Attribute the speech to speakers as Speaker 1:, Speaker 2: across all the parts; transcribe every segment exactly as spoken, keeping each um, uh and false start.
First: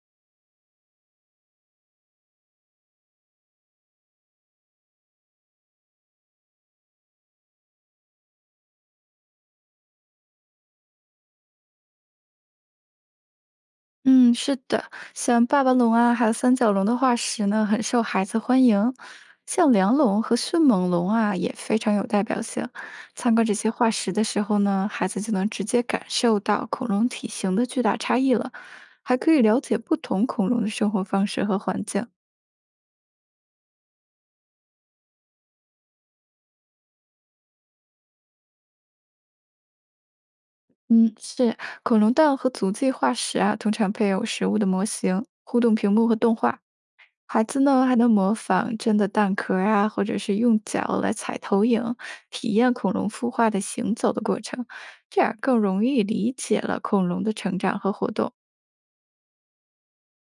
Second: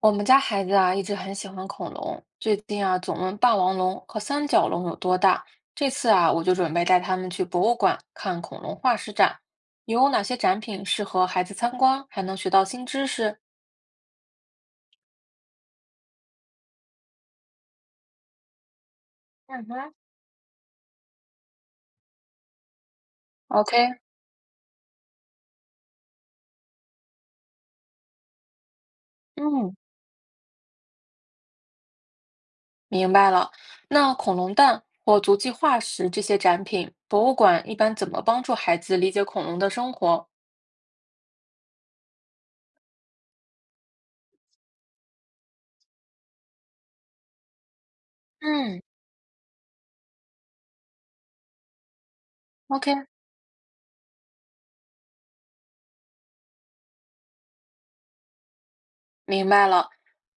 Speaker 1: 我们家孩子啊，一直很喜欢恐龙，最近啊总问霸王龙和三角龙有多大。这次啊，我就准备带他们去博物馆看恐龙化石展，有哪些展品适合孩子参观，还能学到新知识？
Speaker 2: 嗯，是的，像霸王龙啊，还有三角龙的化石呢，很受孩子欢迎。
Speaker 1: 嗯
Speaker 2: 像
Speaker 1: 哼，
Speaker 2: 梁龙和迅猛龙啊，也非常有代表性。参观这些化
Speaker 1: ？OK，
Speaker 2: 石的时候呢，孩子就能直接感受到恐龙体型的巨大差异了，还可以了
Speaker 1: 嗯，
Speaker 2: 解不同恐龙的生活方式和环境。
Speaker 1: 明白了。那恐龙蛋或足迹化石这些展品，博物馆一般怎么帮助孩子理解恐龙的生活？
Speaker 2: 嗯，是恐龙蛋和足迹化石啊，通常配有实物的模型、互动屏幕和动画，孩子呢还能模仿
Speaker 1: 嗯
Speaker 2: 真的蛋壳儿啊，或者是用脚来踩投影，体验恐
Speaker 1: ，OK。
Speaker 2: 龙孵化的行走的过程，这样更容易理解了恐龙的成长和活动。
Speaker 1: 明白了。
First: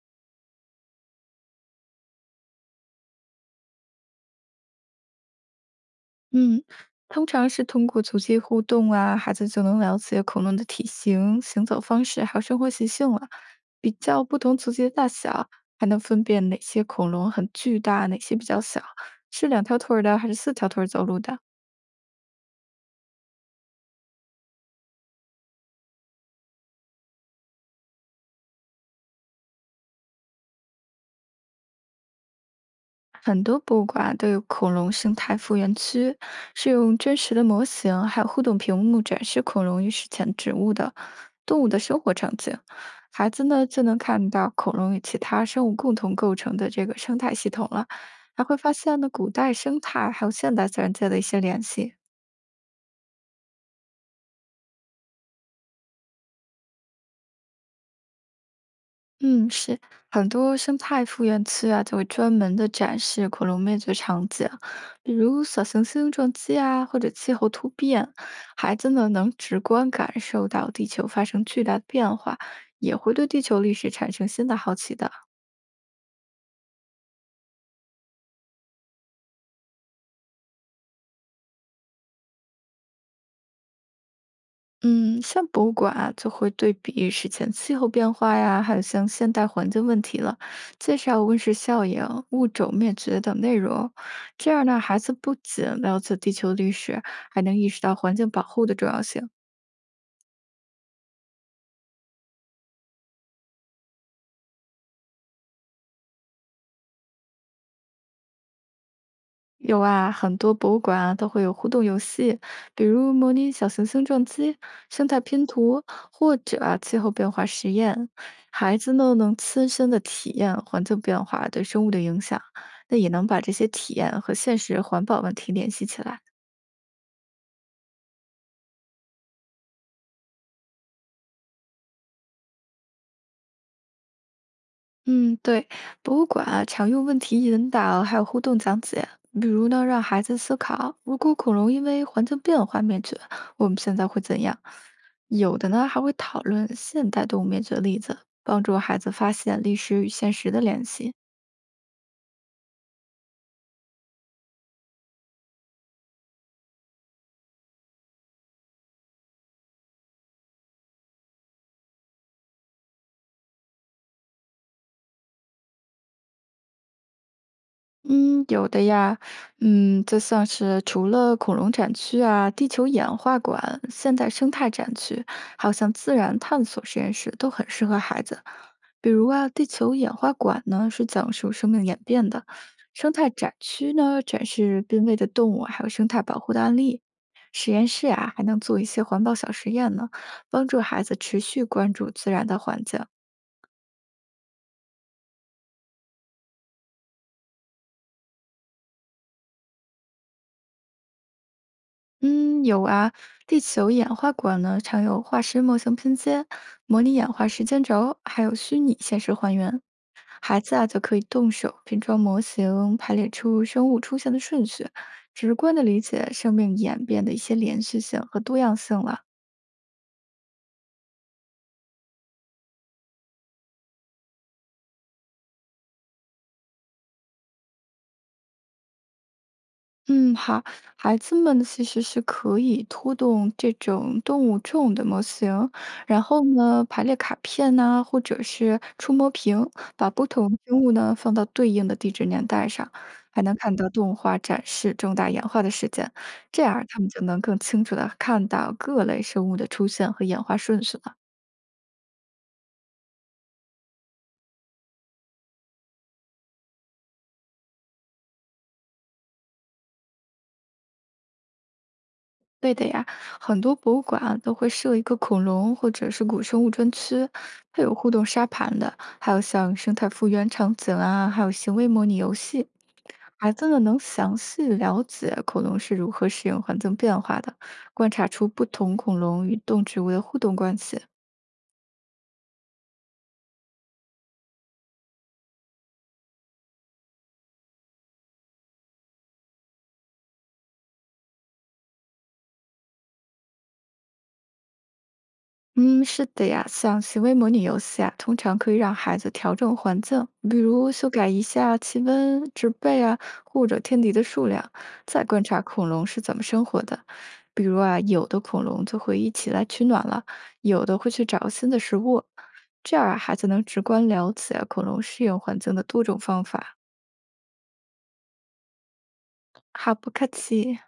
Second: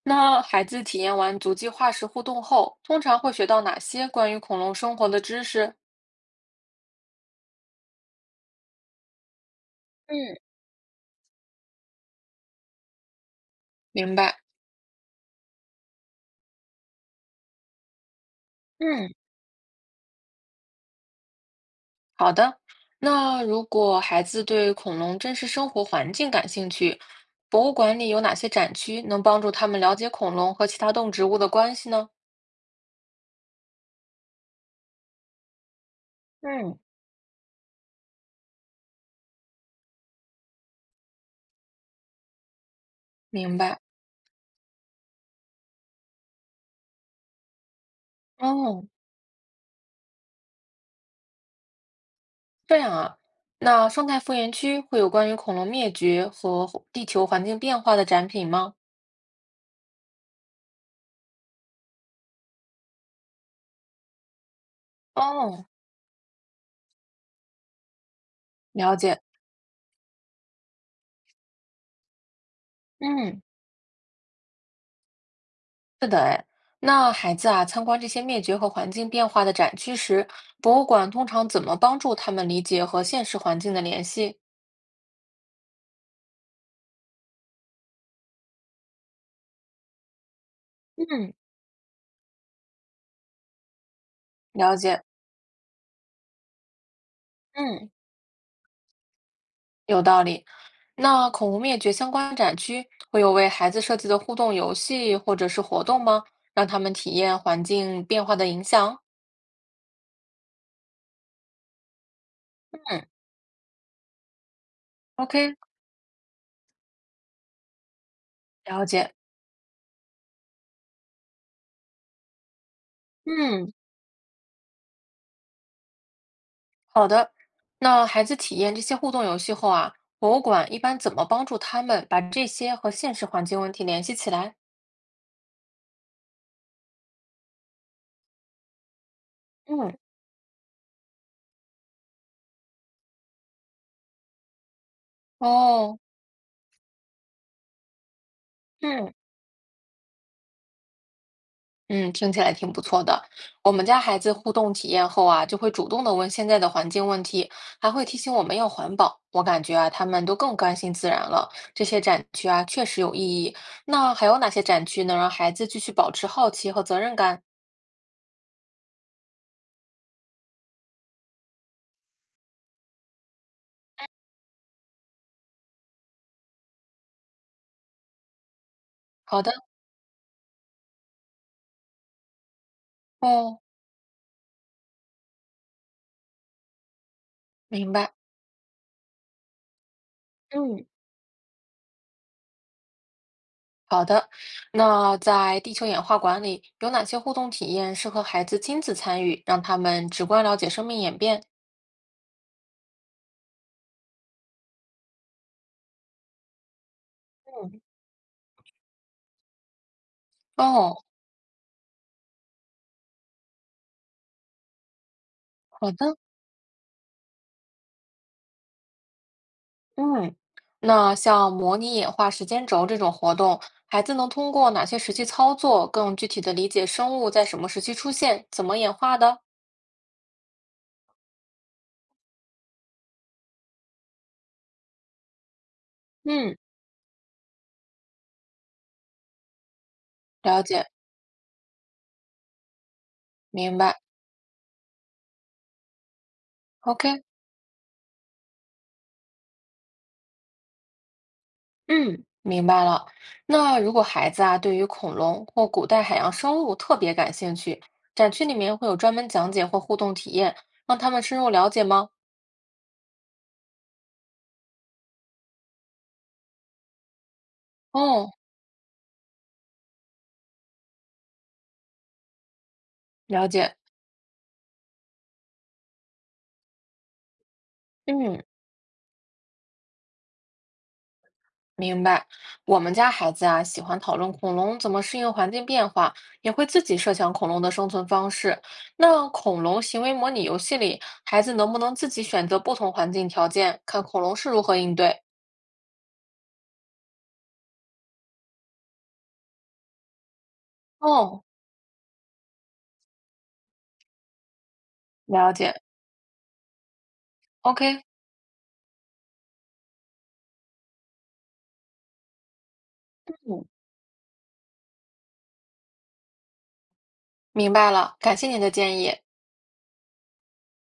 Speaker 1: 那孩子体验完足迹化石互动后，通常会学到哪些关于恐龙生活的知识？
Speaker 2: 嗯，通常是通过足迹互动啊，孩子就能了解恐
Speaker 1: 嗯，
Speaker 2: 龙的体型、行走方式还有生活习性了。比
Speaker 1: 明
Speaker 2: 较不
Speaker 1: 白。
Speaker 2: 同足迹的大小，还能分辨哪些恐龙很巨大，哪些比较小，
Speaker 1: 嗯，
Speaker 2: 是两条腿儿的还是四条腿儿走路的。
Speaker 1: 好的。那如果孩子对恐龙真实生活环境感兴趣，博物馆里有哪些展区能帮助他们了解恐龙和其他动植物的关系呢？
Speaker 2: 很多博物馆都有恐龙生态复原区，是
Speaker 1: 嗯，
Speaker 2: 用真实的模型还有互动屏幕展示恐龙与史前植物的动物的生活场景。孩子
Speaker 1: 明
Speaker 2: 呢
Speaker 1: 白。
Speaker 2: 就能看到恐龙与其他生物共同构成的这个生态系统了，还会发
Speaker 1: 哦，
Speaker 2: 现呢古代生态还有现代自然界的一些联系。
Speaker 1: 这样啊。那生态复原区会有关于恐龙灭绝和地球环境变化的展品吗？
Speaker 2: 嗯，是很多生态复原区啊，就会专门的展示恐龙灭绝场景，比如小
Speaker 1: 哦，
Speaker 2: 行星撞击啊，或者气候突变，孩子
Speaker 1: 了
Speaker 2: 们
Speaker 1: 解。
Speaker 2: 能直观感受到地球发生巨大的变化，也会对
Speaker 1: 嗯。
Speaker 2: 地球历史产生新的好奇的。
Speaker 1: 的哎，那孩子啊，参观这些灭绝和环境变化的展区时，博物馆通常怎么帮助他们理解和现实环境的联系？
Speaker 2: 嗯，像博物馆啊就会对比史前气候变化呀，还有像现代环境问题了，介绍
Speaker 1: 嗯，
Speaker 2: 温室效应、物种灭绝等内容。这样
Speaker 1: 了
Speaker 2: 呢，孩
Speaker 1: 解，
Speaker 2: 子不仅了解地球历史，还能意识
Speaker 1: 嗯，
Speaker 2: 到环境保护的重要性。
Speaker 1: 有道理。那恐龙灭绝相关展区会有为孩子设计的互动游戏或者是活动吗？让他们体验环境变化的影响？
Speaker 2: 有啊，很多博物馆啊都会有互动游戏，比
Speaker 1: 嗯
Speaker 2: 如模拟小行星撞击、生态拼
Speaker 1: ，OK，
Speaker 2: 图，或者啊气候变化实验。孩
Speaker 1: 了
Speaker 2: 子
Speaker 1: 解。
Speaker 2: 呢能亲身的体验环境变化对生物的影响，那也能把这些
Speaker 1: 嗯，
Speaker 2: 体验和现实环保问题联系起来。
Speaker 1: 好的。那孩子体验这些互动游戏后啊，博物馆一般怎么帮助他们把这些和现实环境问题联系起来？
Speaker 2: 嗯，对，博物馆啊，常用问题引导，还有互动讲解，比如呢，
Speaker 1: 嗯，
Speaker 2: 让孩子思考，如果恐龙因为环境变化灭绝，我们现在会怎样？有的呢，
Speaker 1: 哦，
Speaker 2: 还会讨论现代动物灭绝的例子，帮助孩子
Speaker 1: 嗯，
Speaker 2: 发现历史与现实的联系。
Speaker 1: 嗯，听起来挺不错的。我们家孩子互动体验后啊，就会主动的问现在的环境问题，还会提醒我们要环保。我感觉啊，他们都更关心自然了。这些展区啊，确实有意义。那还有哪些展区能让孩子继续保持好奇和责任感？
Speaker 2: 嗯，有的呀，嗯，就像是除了恐龙展区啊、地球演化馆、现代生态展区，还有像自然探索实验室，都很适合孩子。比如
Speaker 1: 好
Speaker 2: 啊，
Speaker 1: 的，
Speaker 2: 地球演化馆呢是讲述生命演变的，生态展
Speaker 1: 哦，
Speaker 2: 区呢展示濒危的动物，还有生态保护的案例。实验
Speaker 1: 明
Speaker 2: 室
Speaker 1: 白。
Speaker 2: 啊，还能做一些环保小实验呢，帮助
Speaker 1: 嗯，
Speaker 2: 孩子持续关注自然的环境。
Speaker 1: 好的。那在地球演化馆里，有哪些互动体验适合孩子亲自参与，让他们直观了解生命演变？
Speaker 2: 嗯，有啊，地球演化馆呢常有化石模型拼接、模拟演化时
Speaker 1: 嗯，
Speaker 2: 间轴，还有虚拟现实还原。孩子啊就
Speaker 1: 哦，
Speaker 2: 可以动手拼装模型，排列出生物出现的顺序，直观的
Speaker 1: 好
Speaker 2: 理
Speaker 1: 的。
Speaker 2: 解生命演变的一些连续性和多样性了。
Speaker 1: 嗯，那像模拟演化时间轴这种活动，孩子能通过哪些实际操作，更具体的理解生物在什么时期出现，怎么演化的？
Speaker 2: 嗯，好，孩子们其实是可以拖动这种动物种的模型，然后
Speaker 1: 嗯，
Speaker 2: 呢，排列卡片呐、或者是触摸屏，把不同
Speaker 1: 了
Speaker 2: 生
Speaker 1: 解，
Speaker 2: 物呢放到对应的地质年代上，还能看
Speaker 1: 明
Speaker 2: 到
Speaker 1: 白。
Speaker 2: 动画展示重大演化的事件，这样他们
Speaker 1: OK，
Speaker 2: 就能更清楚的看到各类生物的出现和演化顺序了。
Speaker 1: 嗯，明白了。那如果孩子啊，对于恐龙或古代海洋生物特别感兴趣，展区里面会有专门讲解或互动体验，让他们深入了解吗？
Speaker 2: 对的呀，很多博物馆啊都会设一个恐龙或者是古生物专区，它有互动
Speaker 1: 哦，
Speaker 2: 沙盘的，还有像生态复原场景啊，还有行为模拟游戏，
Speaker 1: 了
Speaker 2: 孩子
Speaker 1: 解。
Speaker 2: 呢能详细了解恐龙是如何适应环境变化的，观察
Speaker 1: 嗯。
Speaker 2: 出不同恐龙与动植物的互动关系。
Speaker 1: 明白，我们家孩子啊喜欢讨论恐龙怎么适应环境变化，也会自己设想恐龙的生存方式。那恐龙行为模拟游戏里，孩子能不能自己选择不同环境条件，看恐龙是如何应对？
Speaker 2: 嗯，是的呀，像行为模拟游戏啊，通常可以让孩子调整环境，比如修改一
Speaker 1: 哦，
Speaker 2: 下气温、植被啊，或者天敌的数量，再观
Speaker 1: 了
Speaker 2: 察
Speaker 1: 解。
Speaker 2: 恐龙是怎么生活的。比如啊，
Speaker 1: OK，
Speaker 2: 有的恐龙就会一起来取暖了，有的会去找新的食物，这样啊孩子能
Speaker 1: 嗯，
Speaker 2: 直观了解恐龙适应环境的多种方法。
Speaker 1: 明白了，感谢您的建议。
Speaker 2: 哈不客气。